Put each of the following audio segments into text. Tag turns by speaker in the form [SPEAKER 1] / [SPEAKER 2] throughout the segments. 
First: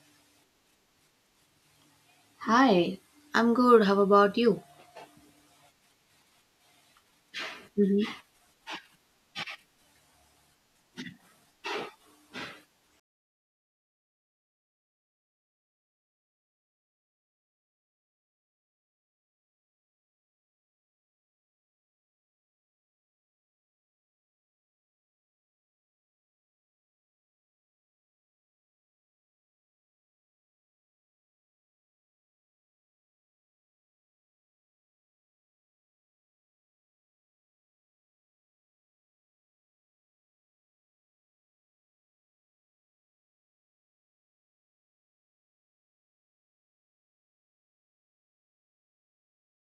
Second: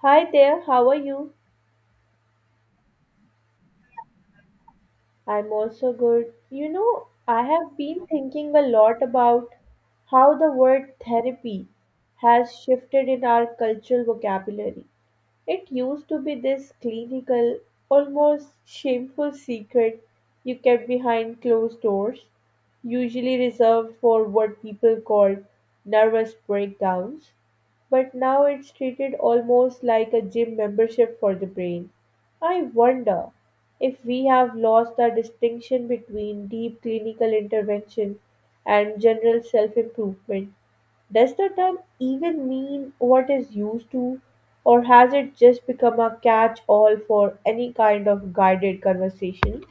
[SPEAKER 1] Hi there, how are you?
[SPEAKER 2] Hi, I'm good. How about you?
[SPEAKER 1] I'm also good. You know, I have been
[SPEAKER 2] Hmm.
[SPEAKER 1] thinking a lot about how the word therapy has shifted in our cultural vocabulary. It used to be this clinical, almost shameful secret you kept behind closed doors, usually reserved for what people called nervous breakdowns. But now it's treated almost like a gym membership for the brain. I wonder if we have lost the distinction between deep clinical intervention and general self improvement. Does the term even mean what is used to, or has it just become a catch all for any kind of guided conversation?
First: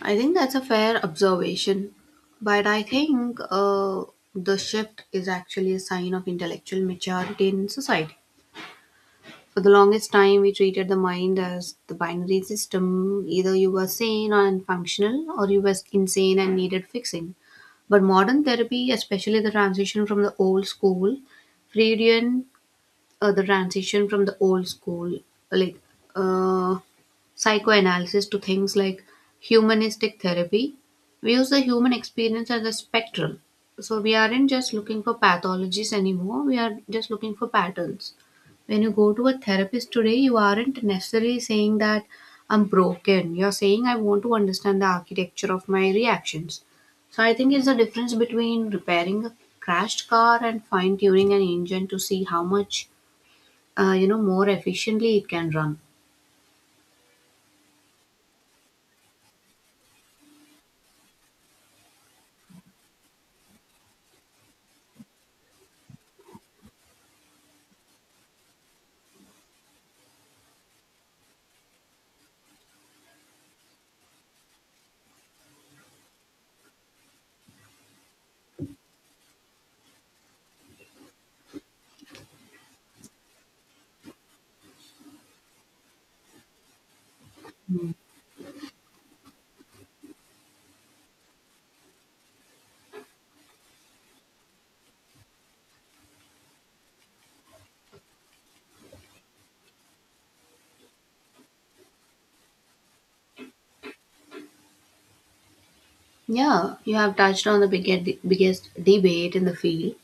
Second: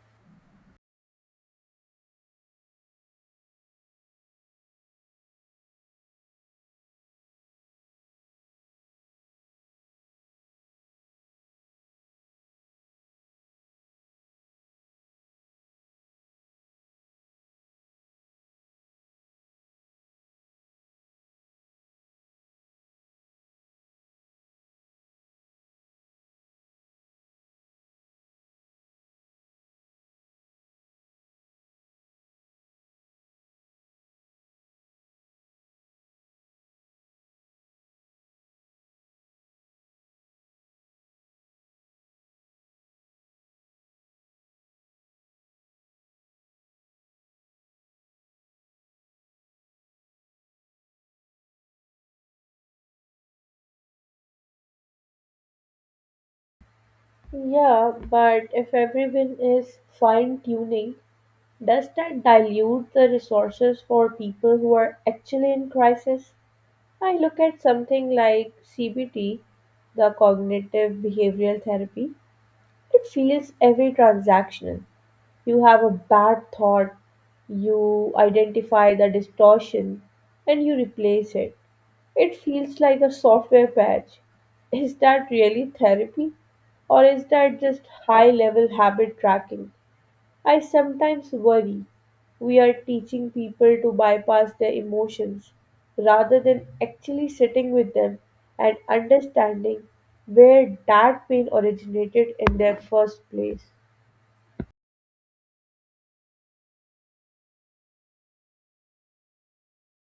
[SPEAKER 2] I think that's a fair observation, but I think the shift is actually a sign of intellectual maturity in society. For the longest time, we treated the mind as the binary system, either you were sane and functional, or you were insane and needed fixing. But modern therapy, especially the transition from the old school, Freudian the transition from the old school like uh, psychoanalysis to things like humanistic therapy, we use the human experience as a spectrum, so we aren't just looking for pathologies anymore, we are just looking for patterns. When you go to a therapist today, you aren't necessarily saying that I'm broken, you're saying I want to understand the architecture of my reactions. So I think it's the difference between repairing a crashed car and fine tuning an engine to see how much you know more efficiently it can run.
[SPEAKER 1] Yeah, but if everyone is fine tuning, does that dilute the resources for people who are actually in crisis? I look at something like CBT, the cognitive behavioral therapy. It feels every transactional. You have a bad thought, you identify the distortion, and you replace it. It feels like a software patch. Is that really therapy? Or is that just high level habit tracking? I sometimes worry we are teaching people to bypass their emotions rather than actually sitting with them and understanding where that pain originated in their first place.
[SPEAKER 2] Yeah, you have touched on the biggest debate in the field,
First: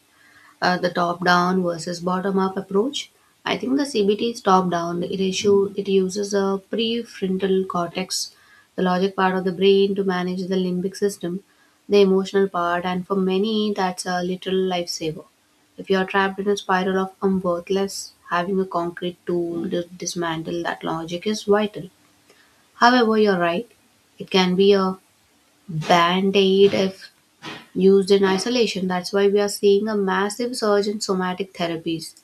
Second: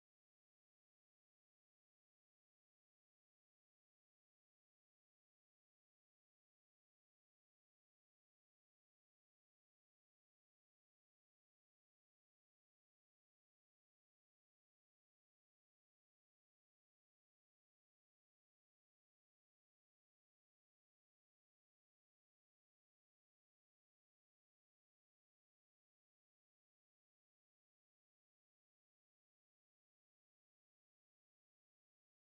[SPEAKER 2] the top down versus bottom up approach. I think the cbt is top down, it issue it uses a prefrontal cortex, the logic part of the brain to manage the limbic system, the emotional part, and for many that's a literal lifesaver. If you are trapped in a spiral of unworthless, having a concrete tool to dismantle that logic is vital. However, you're right, it can be a band aid if used in isolation. That's why we are seeing a massive surge in somatic therapies.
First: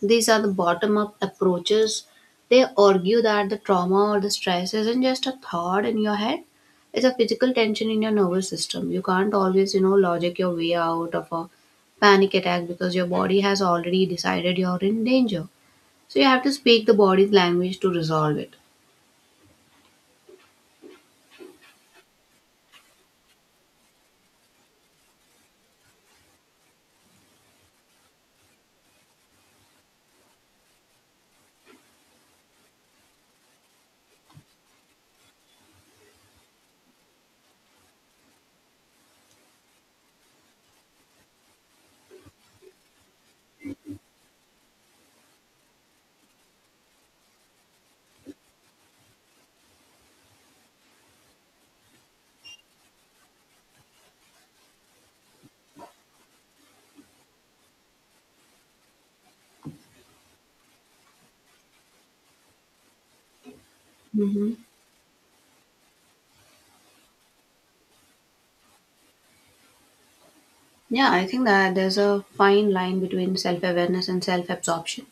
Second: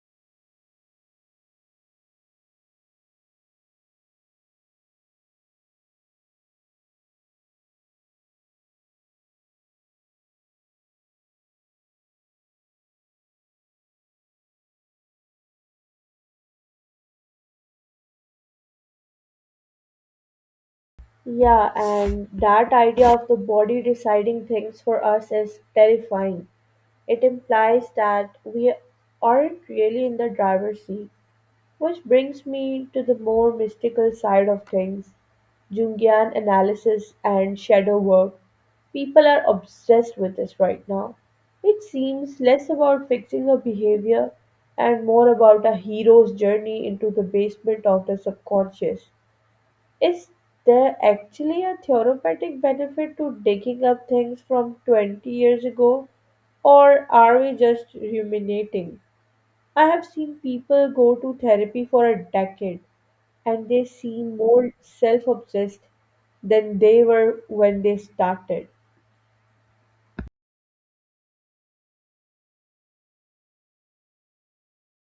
[SPEAKER 2] These are the bottom up approaches. They argue that the trauma or the stress isn't just a thought in your head, it's a physical tension in your nervous system. You can't always, you know, logic your way out of a panic attack because your body has already decided you're in danger. So you have to speak the body's language to resolve it.
[SPEAKER 1] Yeah, and that idea of the body deciding things for us is terrifying. It implies that we aren't really in the driver's seat, which brings me to the more mystical side of things, Jungian analysis and shadow work. People are obsessed with this right now. It seems less about fixing a behavior and more about a hero's journey into the basement of the subconscious. Is there actually a therapeutic benefit to digging up things from 20 years ago, or are we just ruminating? I have seen people go to therapy for a decade and they seem
[SPEAKER 2] Hmm.
[SPEAKER 1] more self obsessed than they were when they started.
[SPEAKER 2] Yeah, I think that there's a fine line between self awareness and self absorption.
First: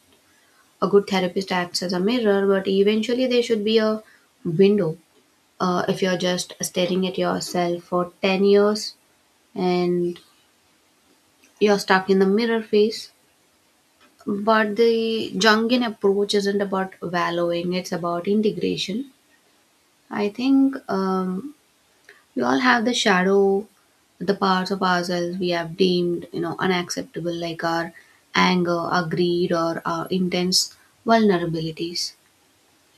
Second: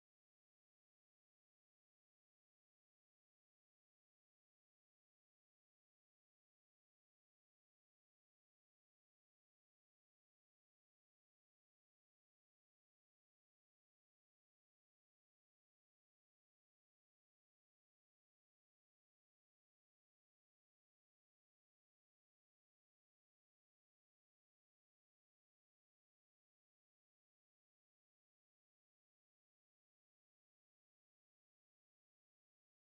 [SPEAKER 2] A good therapist acts as a mirror, but eventually there should be a window. If you're just staring at yourself for 10 years and you're stuck in the mirror phase, but the Jungian approach isn't about wallowing, it's about integration. I think We all have the shadow, the parts of ourselves we have deemed, you know, unacceptable, like our anger, our greed, or our intense vulnerabilities.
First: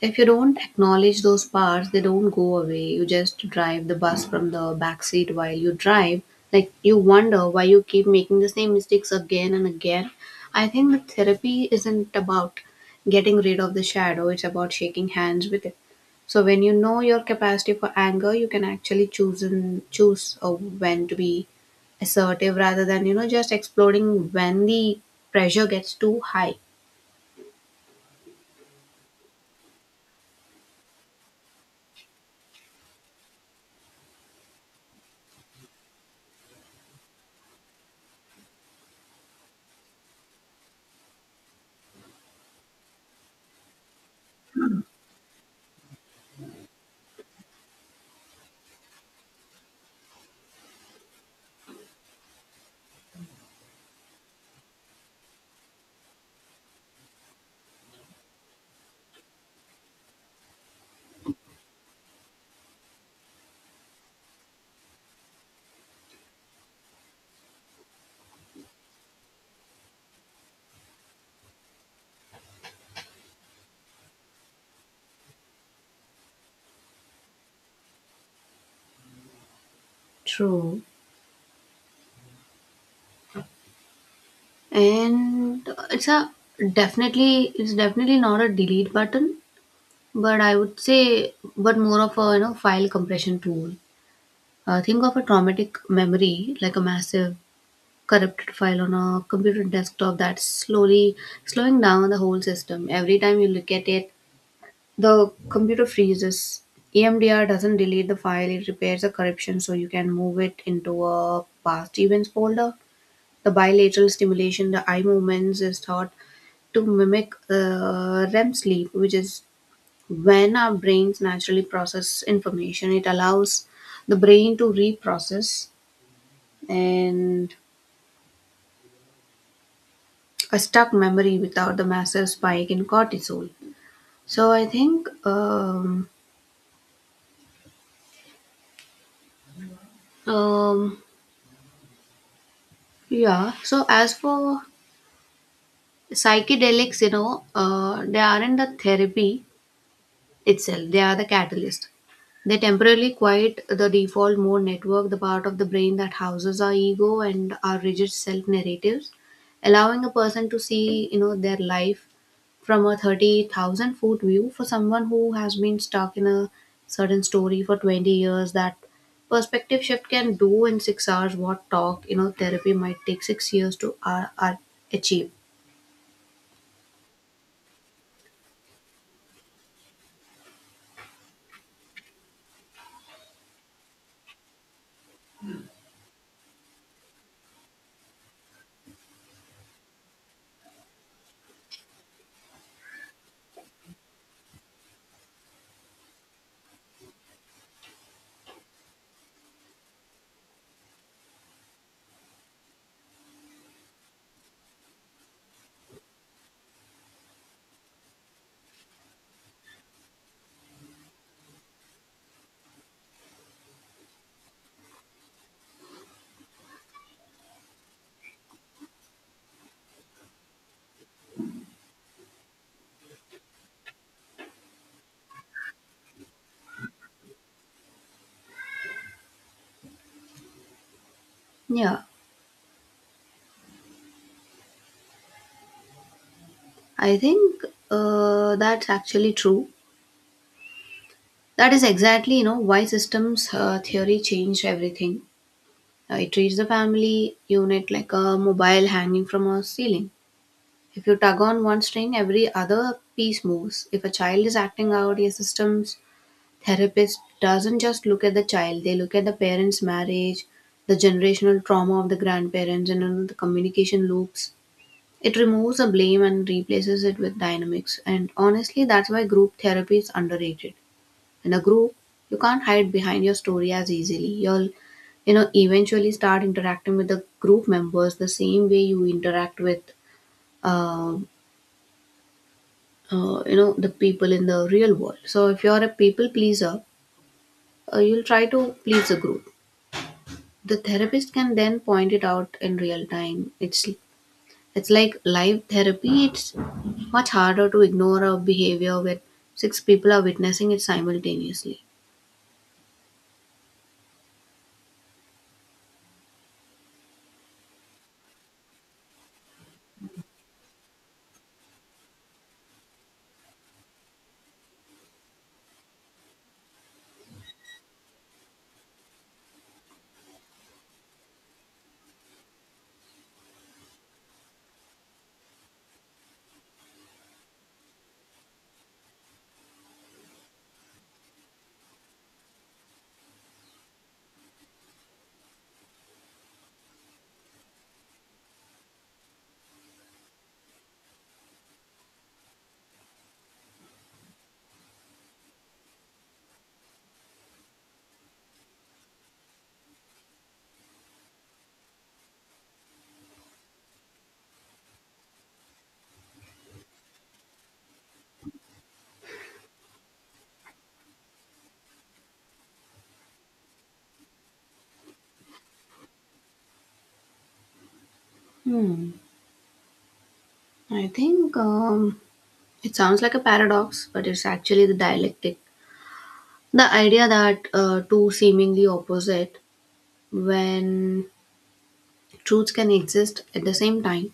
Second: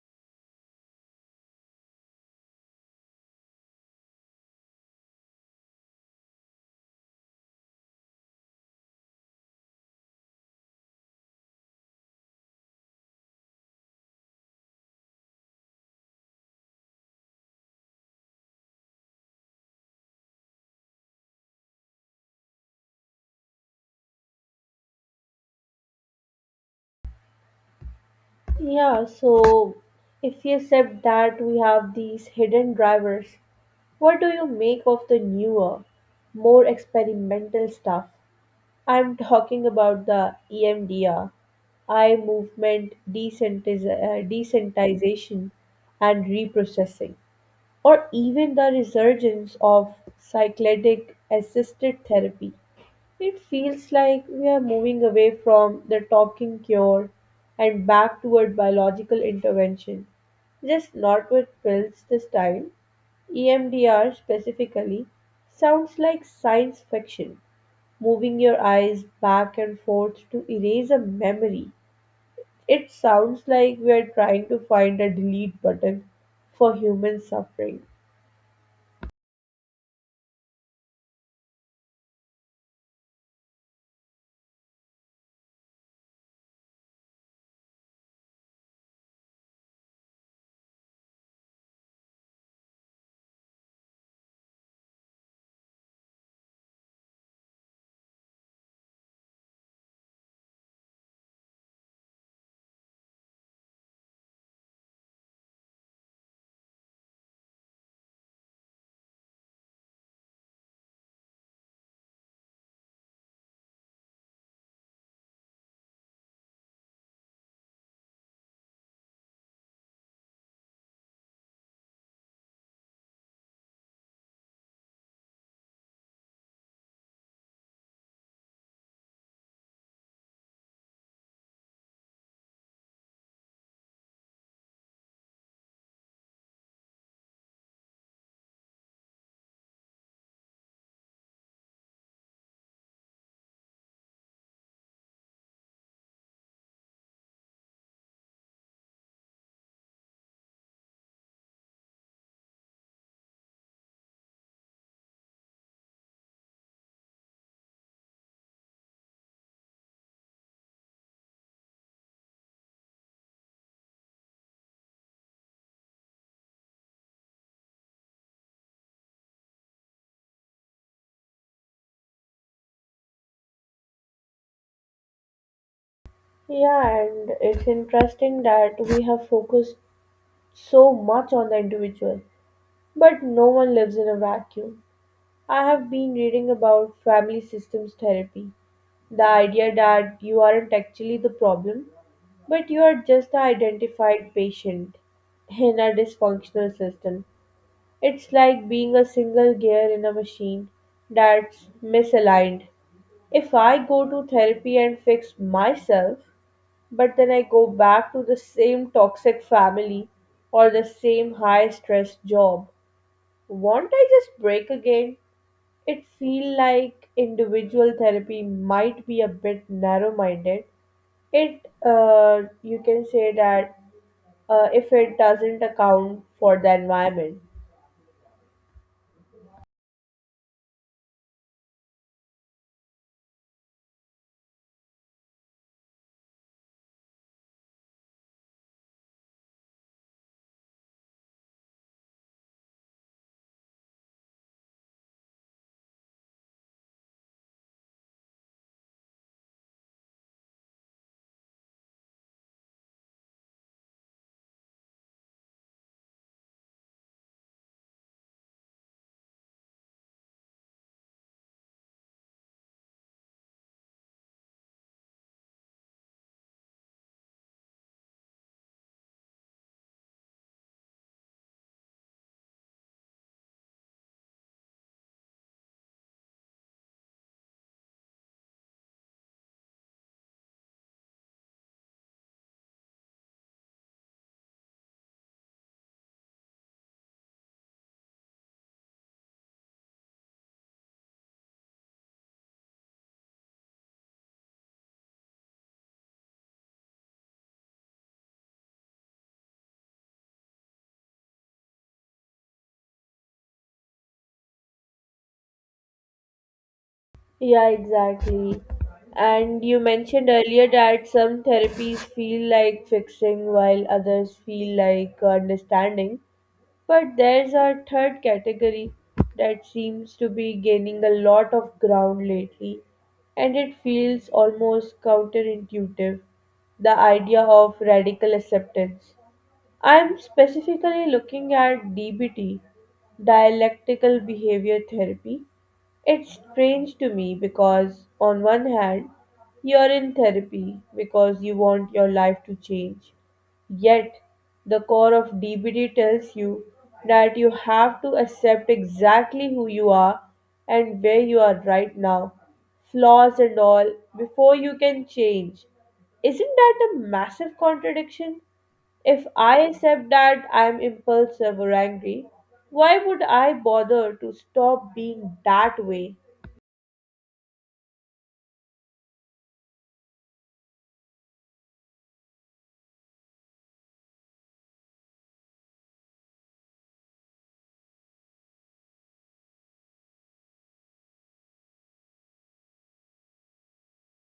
[SPEAKER 2] If you don't acknowledge those parts, they don't go away. You just drive the bus from the back seat while you drive. Like you wonder why you keep making the same mistakes again and again. I think that therapy isn't about getting rid of the shadow, it's about shaking hands with it. So when you know your capacity for anger, you can actually choose when to be assertive rather than you know just exploding when the pressure gets too high.
[SPEAKER 1] Yeah, so if you accept that we have these hidden drivers, what do you make of the newer, more experimental stuff? I'm talking about the EMDR, eye movement desensitization and reprocessing, or even the resurgence of cycladic assisted therapy. It feels like we are moving away from the talking cure and back toward biological intervention, just not with pills this time. EMDR specifically sounds like science fiction, moving your eyes back and forth to erase a memory. It sounds like we are trying to find a delete button for human suffering.
[SPEAKER 2] True. And it's a definitely not a delete button, but I would say but more of a you know file compression tool. Think of a traumatic memory like a massive corrupted file on a computer desktop that's slowly slowing down the whole system. Every time you look at it, the computer freezes. EMDR doesn't delete the file, it repairs the corruption so you can move it into a past events folder. The bilateral stimulation, the eye movements, is thought to mimic REM sleep, which is when our brains naturally process information. It allows the brain to reprocess and a stuck memory without the massive spike in cortisol. So I think, um, yeah. So as for psychedelics, they aren't a therapy itself. They are the catalyst. They temporarily quiet the default mode network, the part of the brain that houses our ego and our rigid self narratives, allowing a person to see, you know, their life from a 30,000 foot view. For someone who has been stuck in a certain story for 20 years, that perspective shift can do in 6 hours what talk, you know, therapy might take 6 years to achieve.
[SPEAKER 1] Yeah, and it's interesting that we have focused so much on the individual, but no one lives in a vacuum. I have been reading about family systems therapy, the idea that you aren't actually the problem, but you are just the identified patient in a dysfunctional system. It's like being a single gear in a machine that's misaligned. If I go to therapy and fix myself, but then I go back to the same toxic family or the same high stress job. Won't I just break again? It feel like individual therapy might be a bit narrow minded. It you can say that if it doesn't account for the environment.
[SPEAKER 2] Yeah, I think that's actually true. That is exactly, you know, why systems theory changed everything. It treats the family unit like a mobile hanging from a ceiling. If you tug on one string, every other piece moves. If a child is acting out, your systems therapist doesn't just look at the child; they look at the parents' marriage, the generational trauma of the grandparents, and you know, the communication loops. It removes the blame and replaces it with dynamics. And honestly, that's why group therapy is underrated. In a group you can't hide behind your story as easily, you'll you know eventually start interacting with the group members the same way you interact with uh, you know the people in the real world. So if you're a people pleaser, you'll try to please the group. The therapist can then point it out in real time. It's like live therapy, it's much harder to ignore a behavior where six people are witnessing it simultaneously.
[SPEAKER 1] Yeah, exactly. And you mentioned earlier that some therapies feel like fixing while others feel like understanding. But there's a third category that seems to be gaining a lot of ground lately, and it feels almost counterintuitive, the idea of radical acceptance. I'm specifically looking at DBT, dialectical behavior therapy. It's strange to me because, on one hand, you're in therapy because you want your life to change, yet, the core of DBT tells you that you have to accept exactly who you are and where you are right now, flaws and all, before you can change. Isn't that a massive contradiction? If I accept that I'm impulsive or angry, why would I bother to stop being that way?
[SPEAKER 2] Hmm. I think It sounds like a paradox, but it's actually the dialectic. The idea that two seemingly opposite when truths can exist at the same time.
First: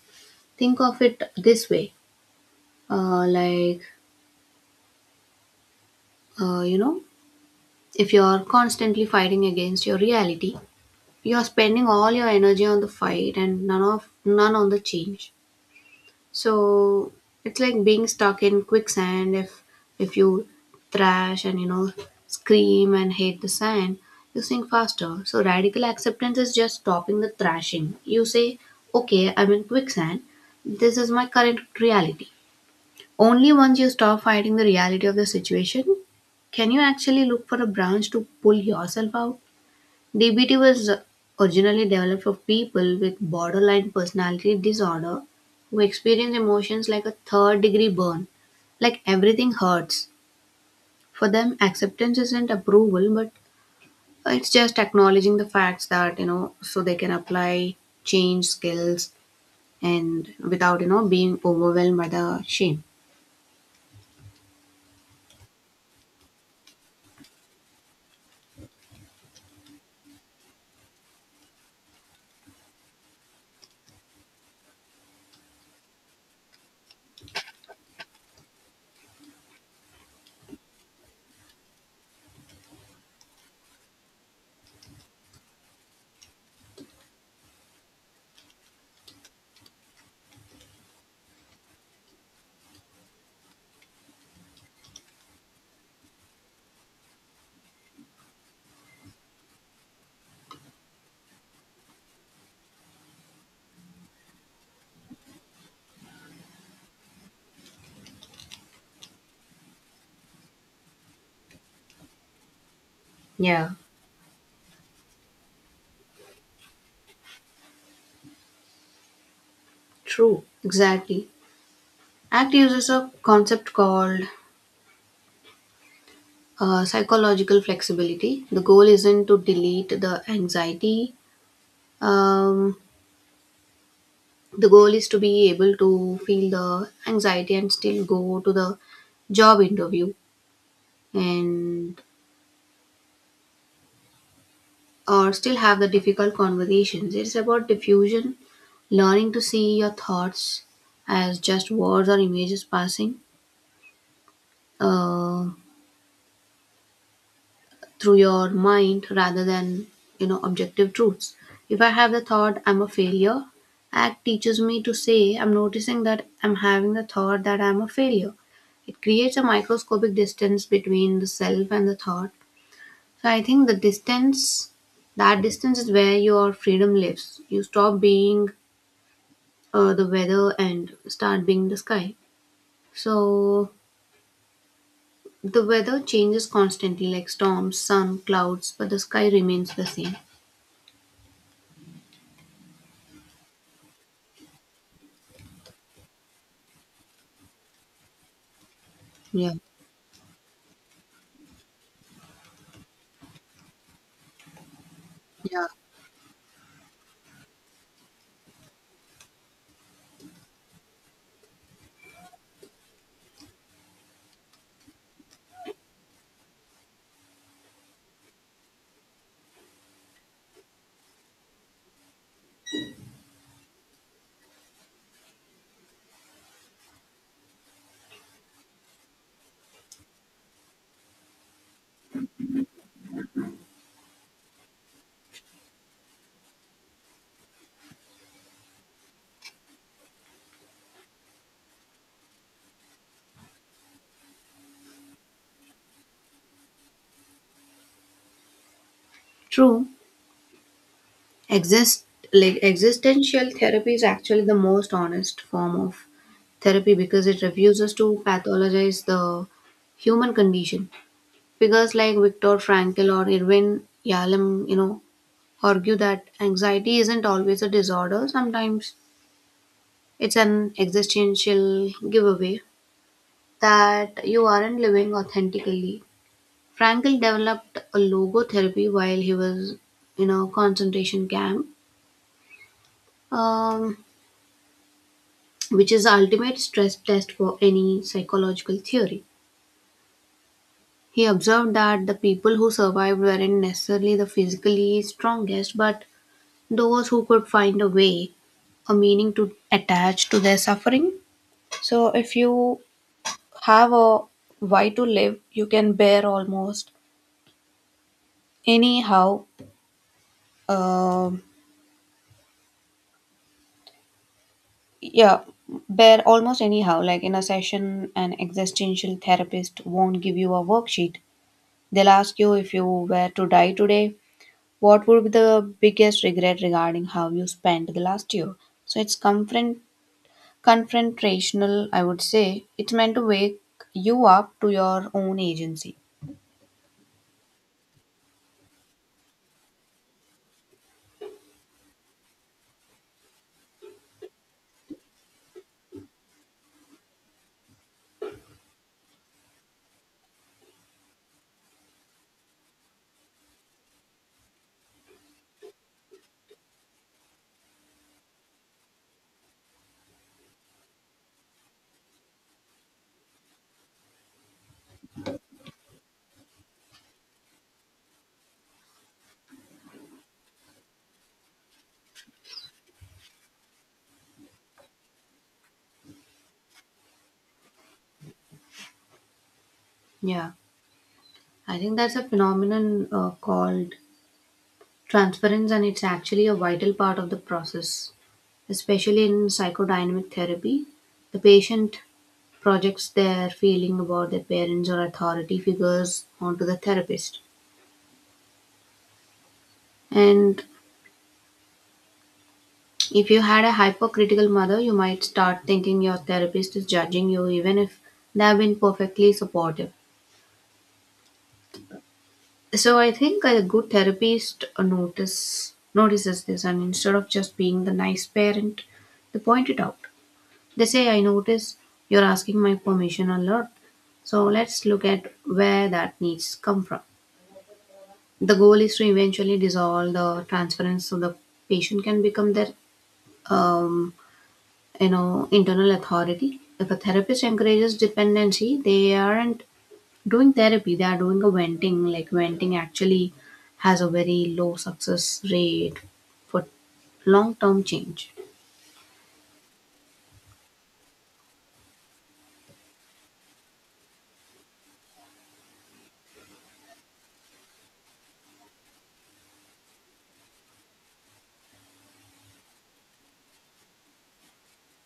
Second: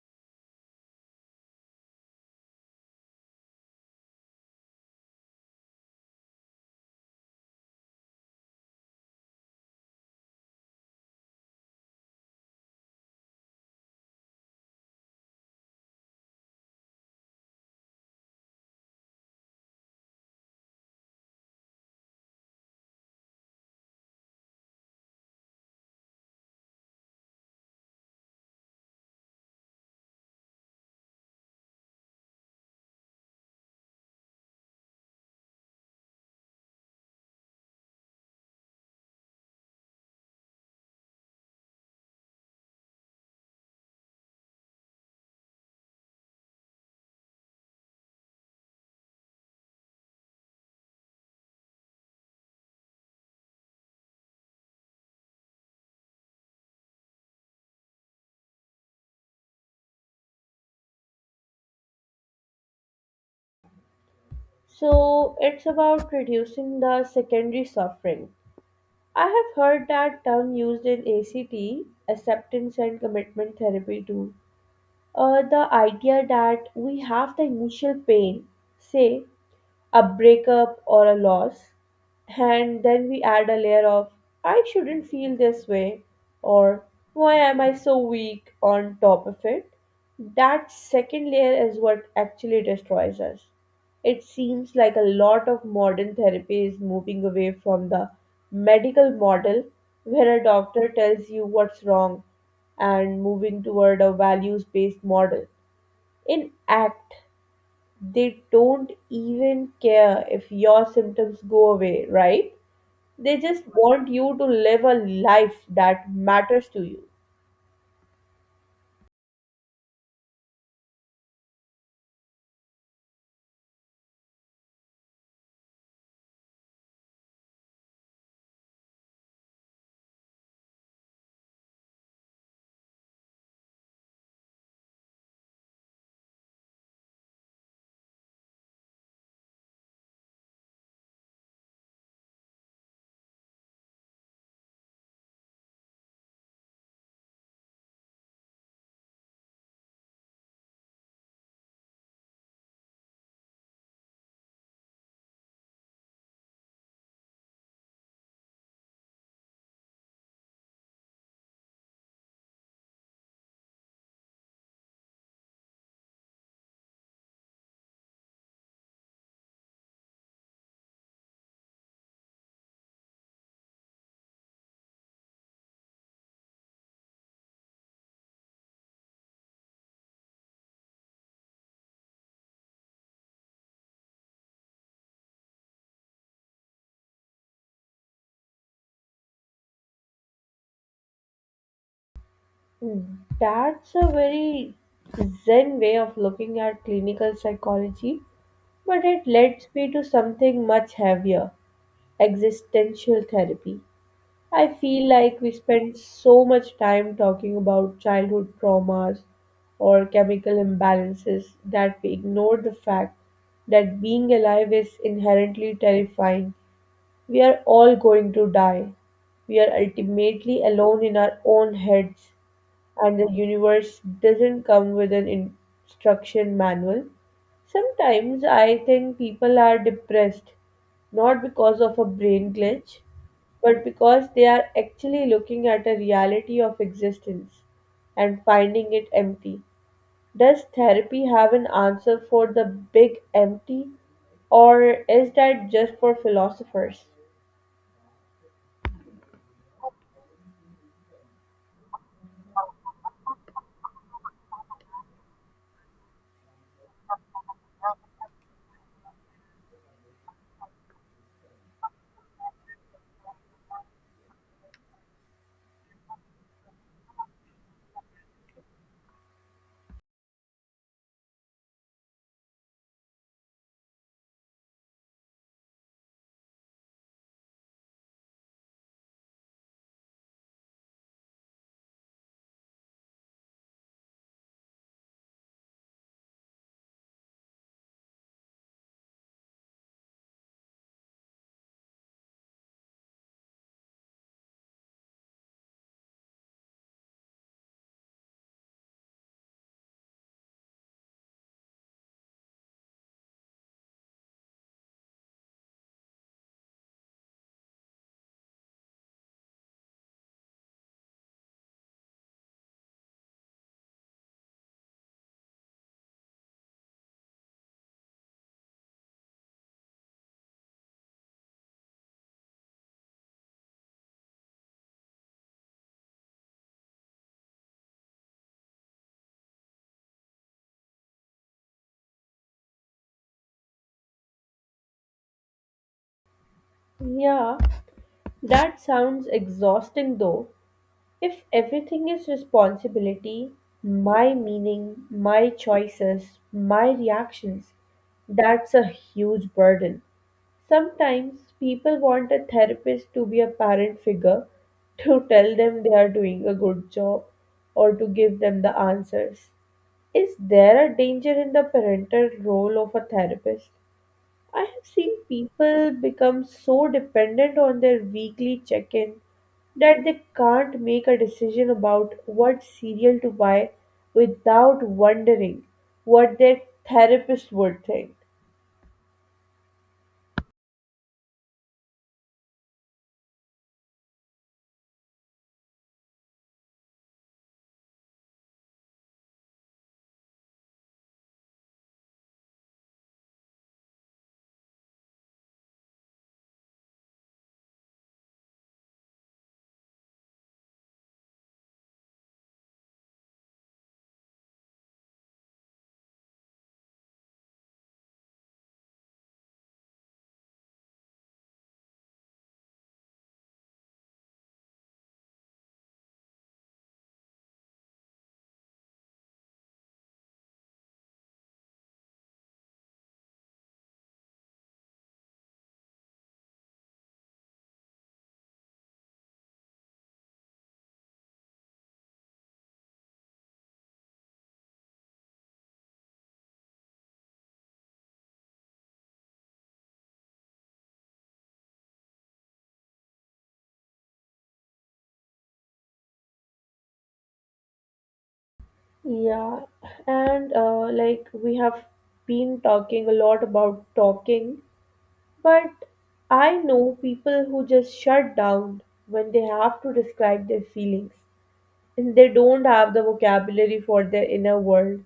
[SPEAKER 2] Think of it this way, uh, like, uh, you know, if you're constantly fighting against your reality, you're spending all your energy on the fight and none on the change. So it's like being stuck in quicksand. If you thrash and you know scream and hate the sand, you sink faster. So radical acceptance is just stopping the thrashing. You say, okay, I'm in quicksand. This is my current reality. Only once you stop fighting the reality of the situation can you actually look for a branch to pull yourself out. DBT was originally developed for people with borderline personality disorder who experience emotions like a third degree burn, like everything hurts. For them, acceptance isn't approval, but it's just acknowledging the facts that, you know, so they can apply change skills and without, you know, being overwhelmed by the shame.
[SPEAKER 1] So it's about reducing the secondary suffering. I have heard that term used in ACT, acceptance and commitment therapy too. The idea that we have the initial pain, say a breakup or a loss, and then we add a layer of I shouldn't feel this way, or why am I so weak, on top of it. That second layer is what actually destroys us. It seems like a lot of modern therapy is moving away from the medical model, where a doctor tells you what's wrong, and moving toward a values based model. In ACT, they don't even care if your symptoms go away, right? They just
[SPEAKER 2] Yeah,
[SPEAKER 1] want you to live a life that matters to you.
[SPEAKER 2] true. Exactly. ACT uses a concept called psychological flexibility. The goal isn't to delete the anxiety. Um, the goal is to be able to feel the anxiety and still go to the job interview and or still have the difficult conversations. It's about diffusion, learning to see your thoughts as just words or images passing Uh, through your mind rather than you know objective truths. If I have the thought I'm a failure, act teaches me to say I'm noticing that I'm having the thought that I'm a failure. It creates a microscopic distance between the self and the thought. So I think the distance, that distance is where your freedom lives. You stop being the weather and start being the sky. So the weather changes constantly like storms, sun, clouds, but the sky remains the same.
[SPEAKER 1] That's a very zen way of looking at clinical psychology, but it
[SPEAKER 2] Yeah.
[SPEAKER 1] leads me to something much heavier, existential therapy. I feel like we
[SPEAKER 2] Yeah,
[SPEAKER 1] spend so much time talking about childhood traumas or chemical imbalances that we ignore the fact that being alive is inherently terrifying. We are all going to die. We are ultimately alone in our own heads and the universe doesn't come with an instruction manual. Sometimes I think people are depressed not because of a brain glitch, but because they are actually looking at a reality of existence and finding it empty. Does therapy have an answer for the big empty, or is that just for philosophers?
[SPEAKER 2] true, exist, like existential therapy is actually the most honest form of therapy because it refuses to pathologize the human condition. Figures like Viktor Frankl or Irvin Yalom, you know, argue that anxiety isn't always a disorder. Sometimes it's an existential giveaway that you aren't living authentically. Frankl developed a logotherapy while he was in a concentration camp. Um, which is the ultimate stress test for any psychological theory. He observed that the people who survived weren't necessarily the physically strongest, but those who could find a way, a meaning to attach to their suffering. So, if you have a why to live, you can bear almost anyhow. Um yeah, Bear almost anyhow. Like in a session, an existential therapist won't give you a worksheet. They'll ask you, if you were to die today, what would be the biggest regret regarding how you spent the last year? So it's confront confrontational, I would say. It's meant to wake you up to your own agency.
[SPEAKER 1] Yeah, that sounds exhausting though. If everything is responsibility, my meaning, my choices, my reactions, that's a huge burden. Sometimes people want a therapist to be a parent figure, to tell them they are doing a good job or to give them the answers. Is there a danger in the parental role of a therapist? I have seen people become so dependent on their weekly check in that they can't make a decision about what cereal to buy without wondering what their therapist would think.
[SPEAKER 2] Yeah, I think that's a phenomenon called transference, and it's actually a vital part of the process, especially in psychodynamic therapy. The patient projects their feeling about their parents or authority figures onto the therapist. And if you had a hypercritical mother, you might start thinking your therapist is judging you, even if they have been perfectly supportive. So I think a good therapist notices this, and instead of just being the nice parent, they point it out. They say, "I notice you're asking my permission a lot." So let's look at where that needs come from. The goal is to eventually dissolve the transference so the patient can become their um, internal authority. If a therapist encourages dependency, they aren't doing therapy, they are doing a venting. Like venting actually has a very low success rate for long term change.
[SPEAKER 1] Yeah, and like we have been talking a lot about talking, but I know people who just shut down when they have to describe their feelings and they don't have the vocabulary for their inner world.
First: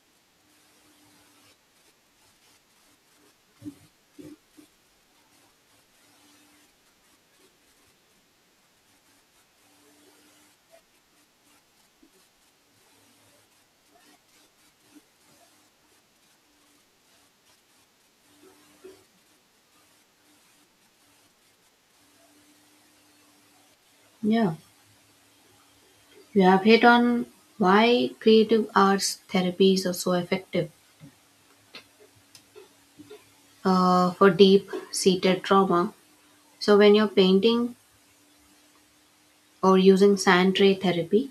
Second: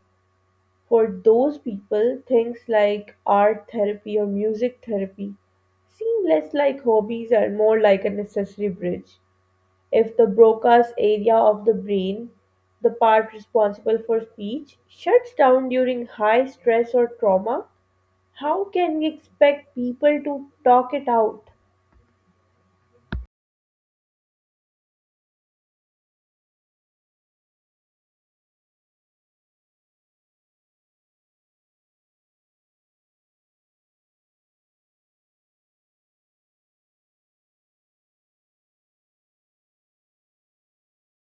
[SPEAKER 1] For those people, things like art therapy or music therapy seem less like hobbies and more like a necessary bridge. If the Broca's area of the brain, the part responsible for speech, shuts down during high stress or trauma, how can we expect people to talk it out?
[SPEAKER 2] Yeah, you have hit on why creative arts therapies are so effective for deep seated trauma. So when you're painting or using sand tray therapy,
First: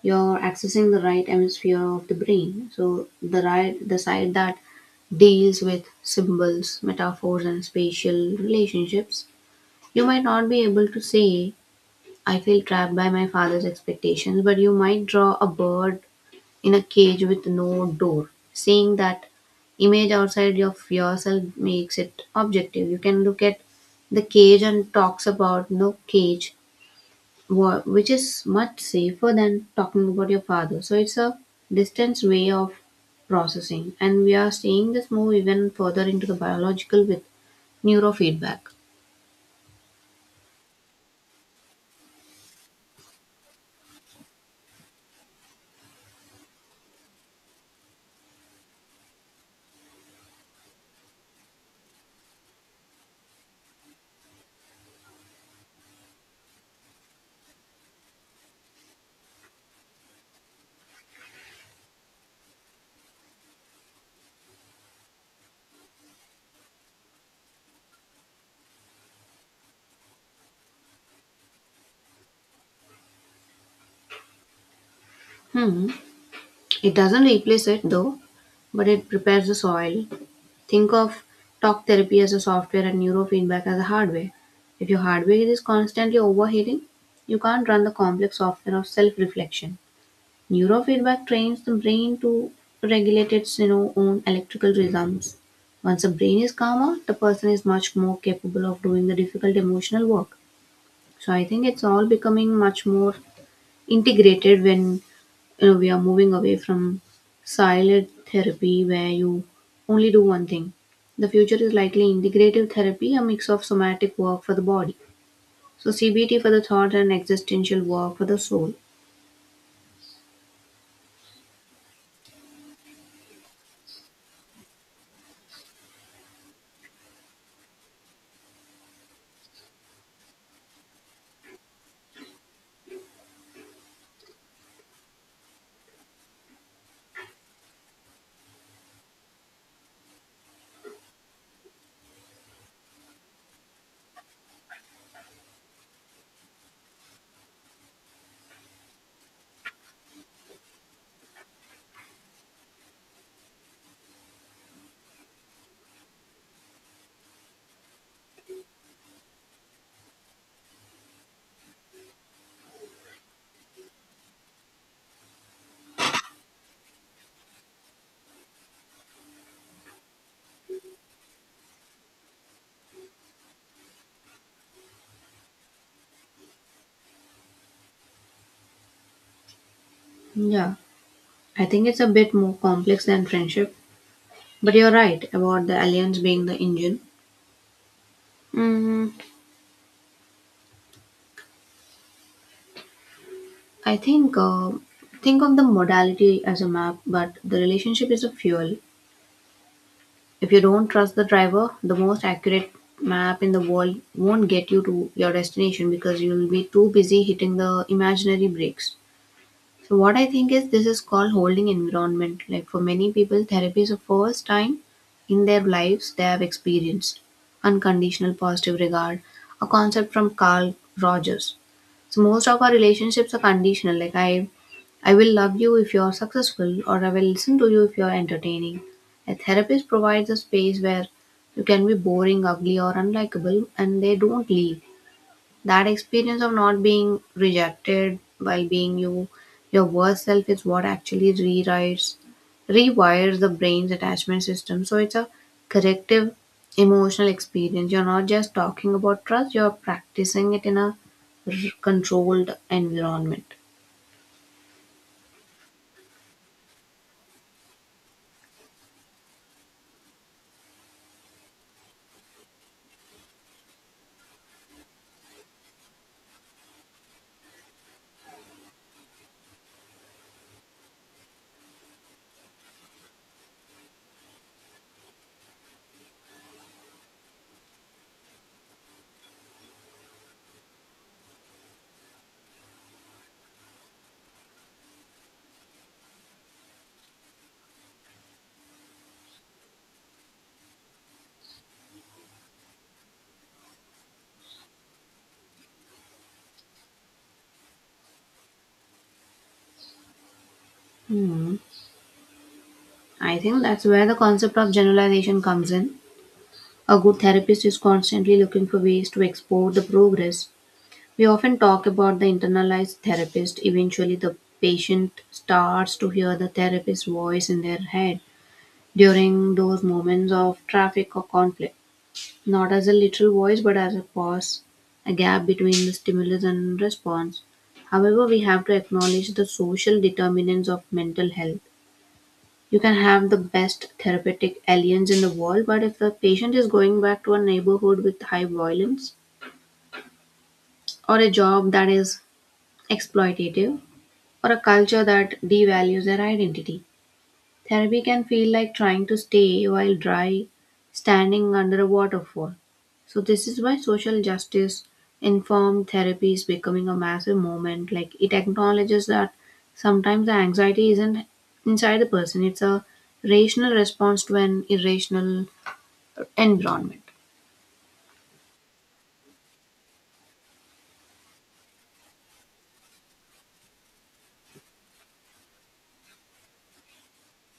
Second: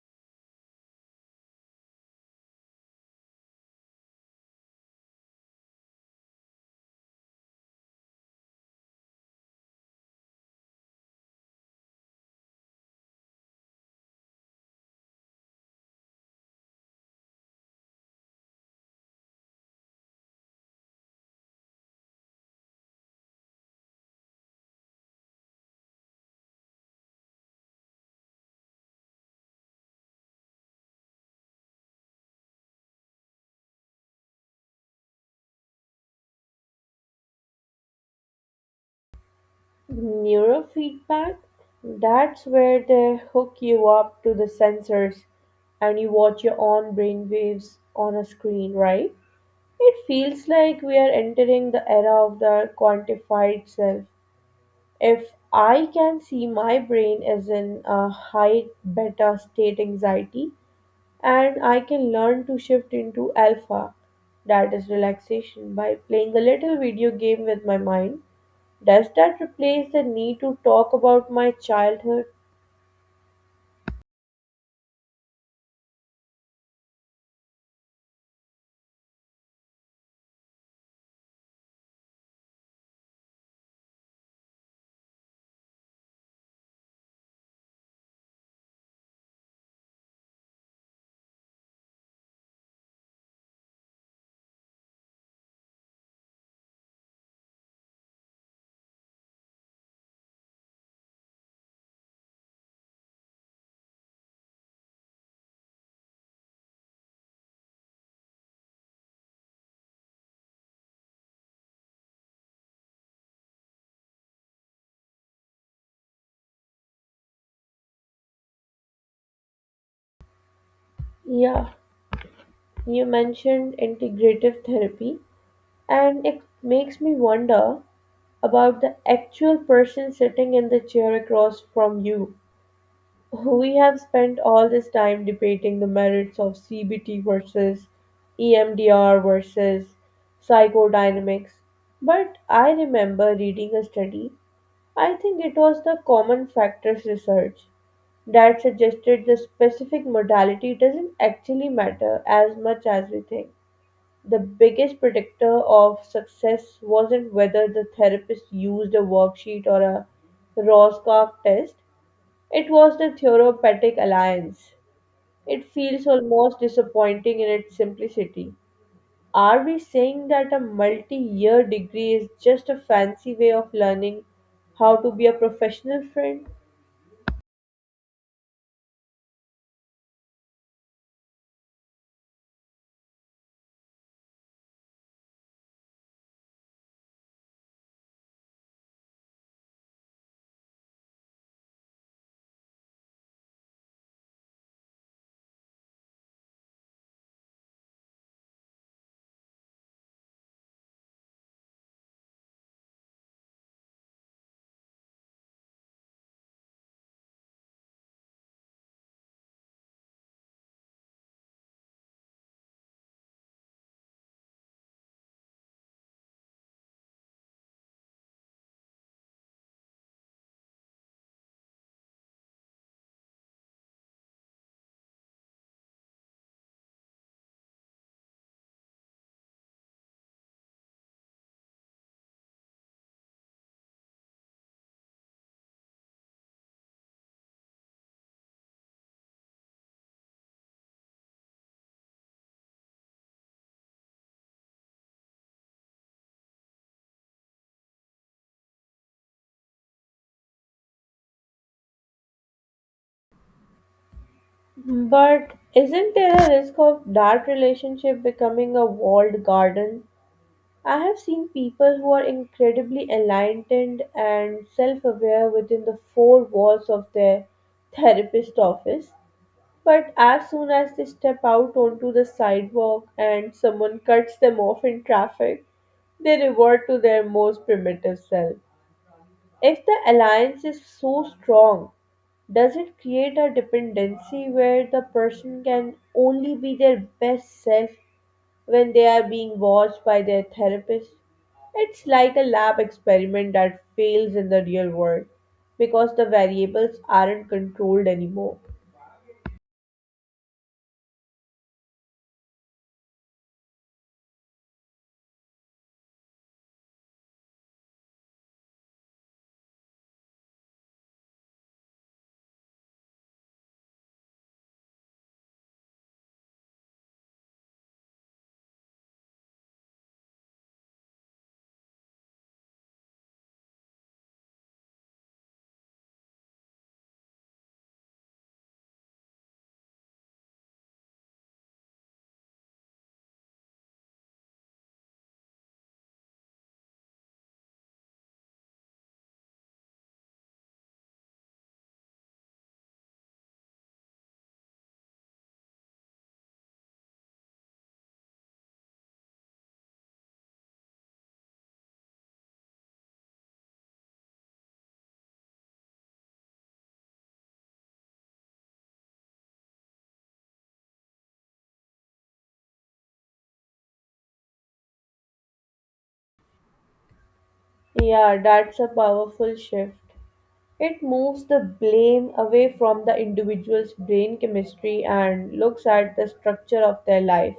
[SPEAKER 2] you're accessing the right hemisphere of the brain, so the the side that deals with symbols, metaphors and spatial relationships. You might not be able to say I feel trapped by my father's expectations, but you might draw a bird in a cage with no door. Seeing that image outside of yourself makes it objective. You can look at the cage and talks about no cage, which is much safer than talking about your father. So it's a distance way of processing, and we are seeing this move even further into the biological with neurofeedback.
[SPEAKER 1] Neurofeedback? That's where they hook you up to the sensors and you watch your own brain waves on a screen, right? It feels like we are entering the era of the quantified self. If I can see my brain is in a high beta state anxiety and I can learn to shift into alpha, that is relaxation, by playing a little video game with my mind, does that replace the need to talk about my childhood?
[SPEAKER 2] Hmm. It doesn't replace it though, but it prepares the soil. Think of talk therapy as a software and neurofeedback as a hardware. If your hardware is constantly overheating, you can't run the complex software of self reflection. Neurofeedback trains the brain to regulate its own electrical rhythms. Once the brain is calmer, the person is much more capable of doing the difficult emotional work. So I think it's all becoming much more integrated when we are moving away from silent therapy where you only do one thing. The future is likely integrative therapy, a mix of somatic work for the body. So CBT for the thought and existential work for the soul.
[SPEAKER 1] Yeah, you mentioned integrative therapy, and it makes me wonder about the actual person sitting in the chair across from you. We have spent all this time debating the merits of CBT versus EMDR versus psychodynamics, but I remember reading a study, I think it was the Common Factors Research, that suggested the specific modality doesn't actually matter as much as we think. The biggest predictor of success wasn't whether the therapist used a worksheet or a Rorschach test, it was the therapeutic alliance. It feels almost disappointing in its simplicity. Are we saying that a multi year degree is just a fancy way of learning how to be a professional friend?
[SPEAKER 2] Yeah. I think it's a bit more complex than friendship, but you're right about the alliance being the engine. Mm, I think of the modality as a map, but the relationship is a fuel. If you don't trust the driver, the most accurate map in the world won't get you to your destination because you'll be too busy hitting the imaginary brakes. So what I think is this is called holding environment. Like for many people, therapy is the first time in their lives they have experienced unconditional positive regard, a concept from Carl Rogers. So most of our relationships are conditional. Like I will love you if you're successful, or I will listen to you if you're entertaining. A therapist provides a space where you can be boring, ugly or unlikable and they don't leave. That experience of not being rejected while being you, your worst self, is what actually rewires the brain's attachment system. So it's a corrective emotional experience. You're not just talking about trust, you're practicing it in a r- controlled environment.
[SPEAKER 1] But isn't there a risk of that relationship becoming a walled garden? I have seen people who are incredibly enlightened and self aware within the four walls of their therapist office, but as soon as they step out onto the sidewalk and someone cuts them off in traffic, they revert to their most primitive self. If the alliance is so strong, does it create a dependency where the person can only be their best self when they are being watched by their therapist? It's like a lab experiment that fails in the real world because the variables aren't controlled anymore.
[SPEAKER 2] Hmm. I think that's where the concept of generalization comes in. A good therapist is constantly looking for ways to explore the progress. We often talk about the internalized therapist. Eventually, the patient starts to hear the therapist's voice in their head during those moments of traffic or conflict, not as a literal voice, but as a pause, a gap between the stimulus and response. However, we have to acknowledge the social determinants of mental health. You can have the best therapeutic aliens in the world, but if the patient is going back to a neighborhood with high violence, or a job that is exploitative, or a culture that devalues their identity. Therapy can feel like trying to stay while dry standing under a waterfall. So, this is why social justice informed therapy is becoming a massive movement. Like, it acknowledges that sometimes the anxiety isn't inside the person, it's a rational response to an irrational environment.
[SPEAKER 1] Yeah, that's a powerful shift. It moves the blame away from the individual's brain chemistry and looks at the structure of their life.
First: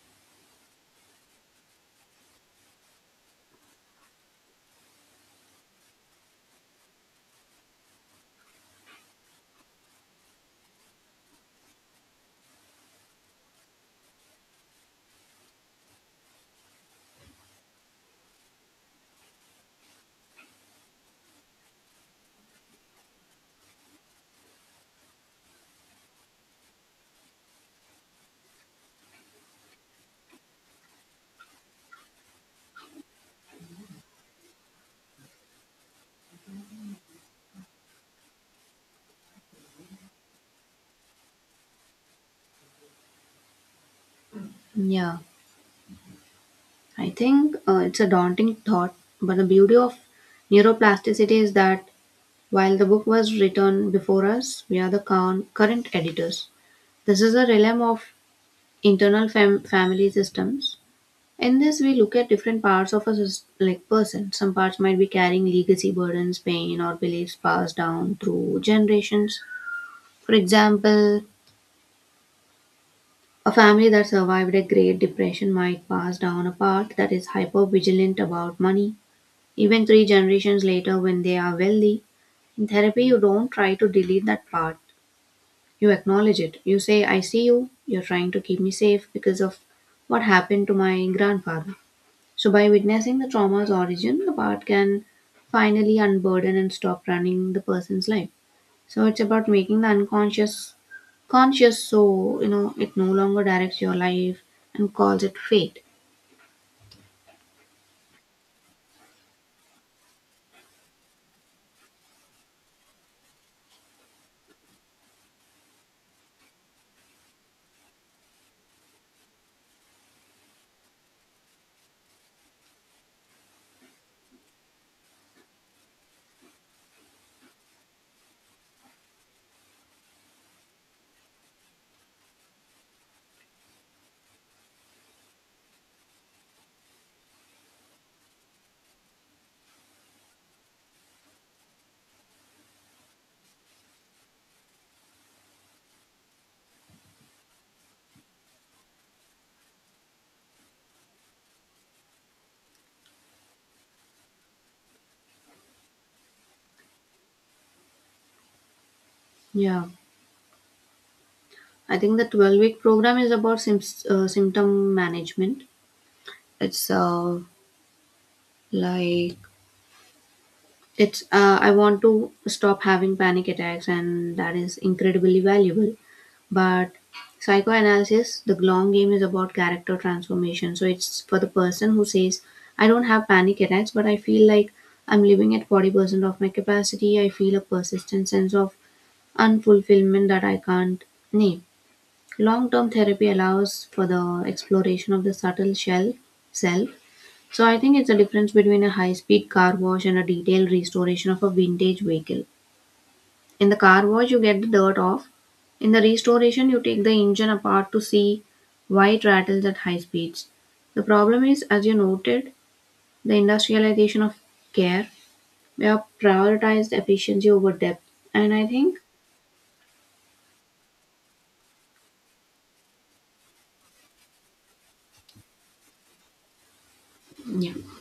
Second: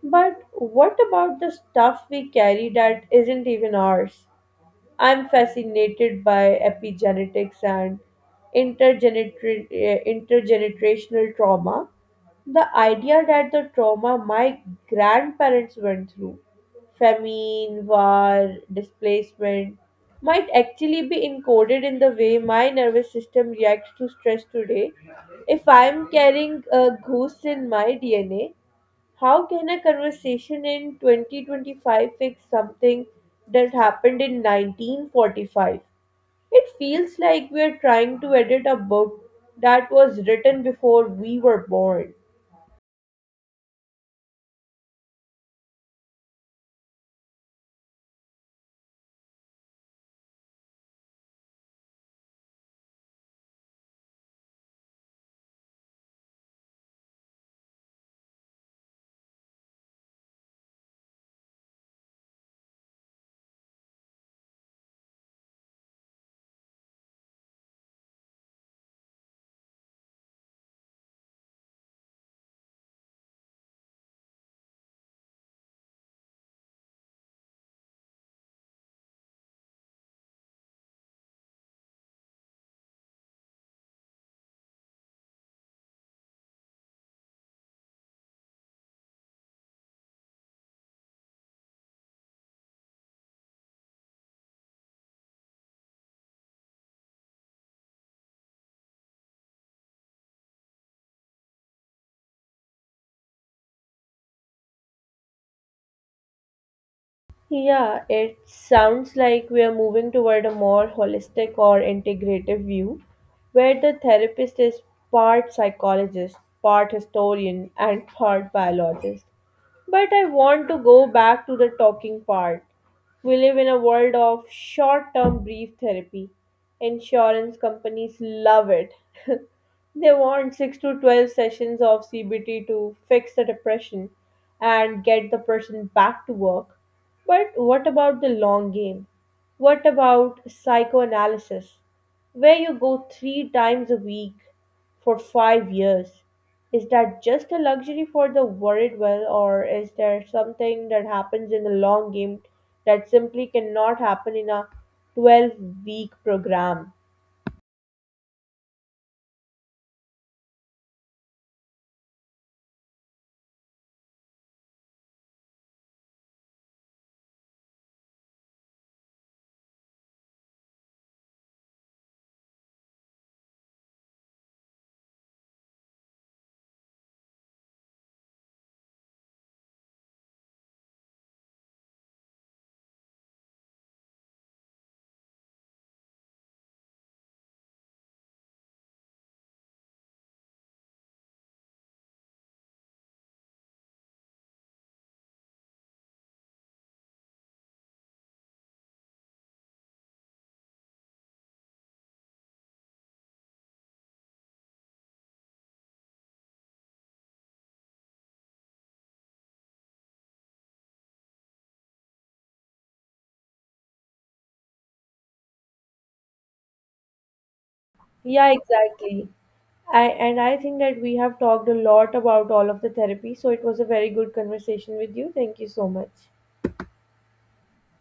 [SPEAKER 1] But what about the stuff we carry that isn't even ours? I'm fascinated by epigenetics and intergenerational trauma. The idea that the trauma my grandparents went through, famine, war, displacement, might actually be encoded in the way my nervous system reacts to stress today. If I'm carrying a goose in my DNA, how can a conversation in 2025 fix something that happened in 1945? It feels like we are trying to edit a book that was written before we were born.
[SPEAKER 2] Yeah, I think it's a daunting thought, but the beauty of neuroplasticity is that while the book was written before us, we are the current editors. This is a realm of internal family systems. In this, we look at different parts of a person. Some parts might be carrying legacy burdens, pain, or beliefs passed down through generations. For example, a family that survived a Great Depression might pass down a part that is hyper vigilant about money, even three generations later when they are wealthy. In therapy, you don't try to delete that part. You acknowledge it. You say, I see you. You're trying to keep me safe because of what happened to my grandfather. So, by witnessing the trauma's origin, the part can finally unburden and stop running the person's life. So, it's about making the unconscious conscious, so it no longer directs your life and calls it fate.
[SPEAKER 1] Yeah, it sounds like we are moving toward a more holistic or integrative view where the therapist is part psychologist, part historian, and part biologist. But I want to go back to the talking part. We live in a world of short term brief therapy. Insurance companies love it. They want 6 to 12 sessions of CBT to fix the depression and get the person back to work. But what about the long game? What about psychoanalysis, where you go three times a week for 5 years? Is that just a luxury for the worried well, or is there something that happens in the long game that simply cannot happen in a 12-week program?
[SPEAKER 2] Yeah, I think the 12-week program is about symptom management. It's like It's I want to stop having panic attacks, and that is incredibly valuable. But psychoanalysis, the long game, is about character transformation. So it's for the person who says, "I don't have panic attacks, but I feel like I'm living at 40% of my capacity. I feel a persistent sense of unfulfillment that I can't name." Long term therapy allows for the exploration of the subtle shell self. So I think it's a difference between a high-speed car wash and a detailed restoration of a vintage vehicle. In the car wash, you get the dirt off. In the restoration, you take the engine apart to see why it rattles at high speeds. The problem is, as you noted, the industrialization of care. We have prioritized efficiency over depth, and
[SPEAKER 1] Yeah,
[SPEAKER 2] I think
[SPEAKER 1] exactly. I, and I think that we have talked a lot about all of the therapy, so it was a very good conversation with you. Thank you so much.
[SPEAKER 2] yeah.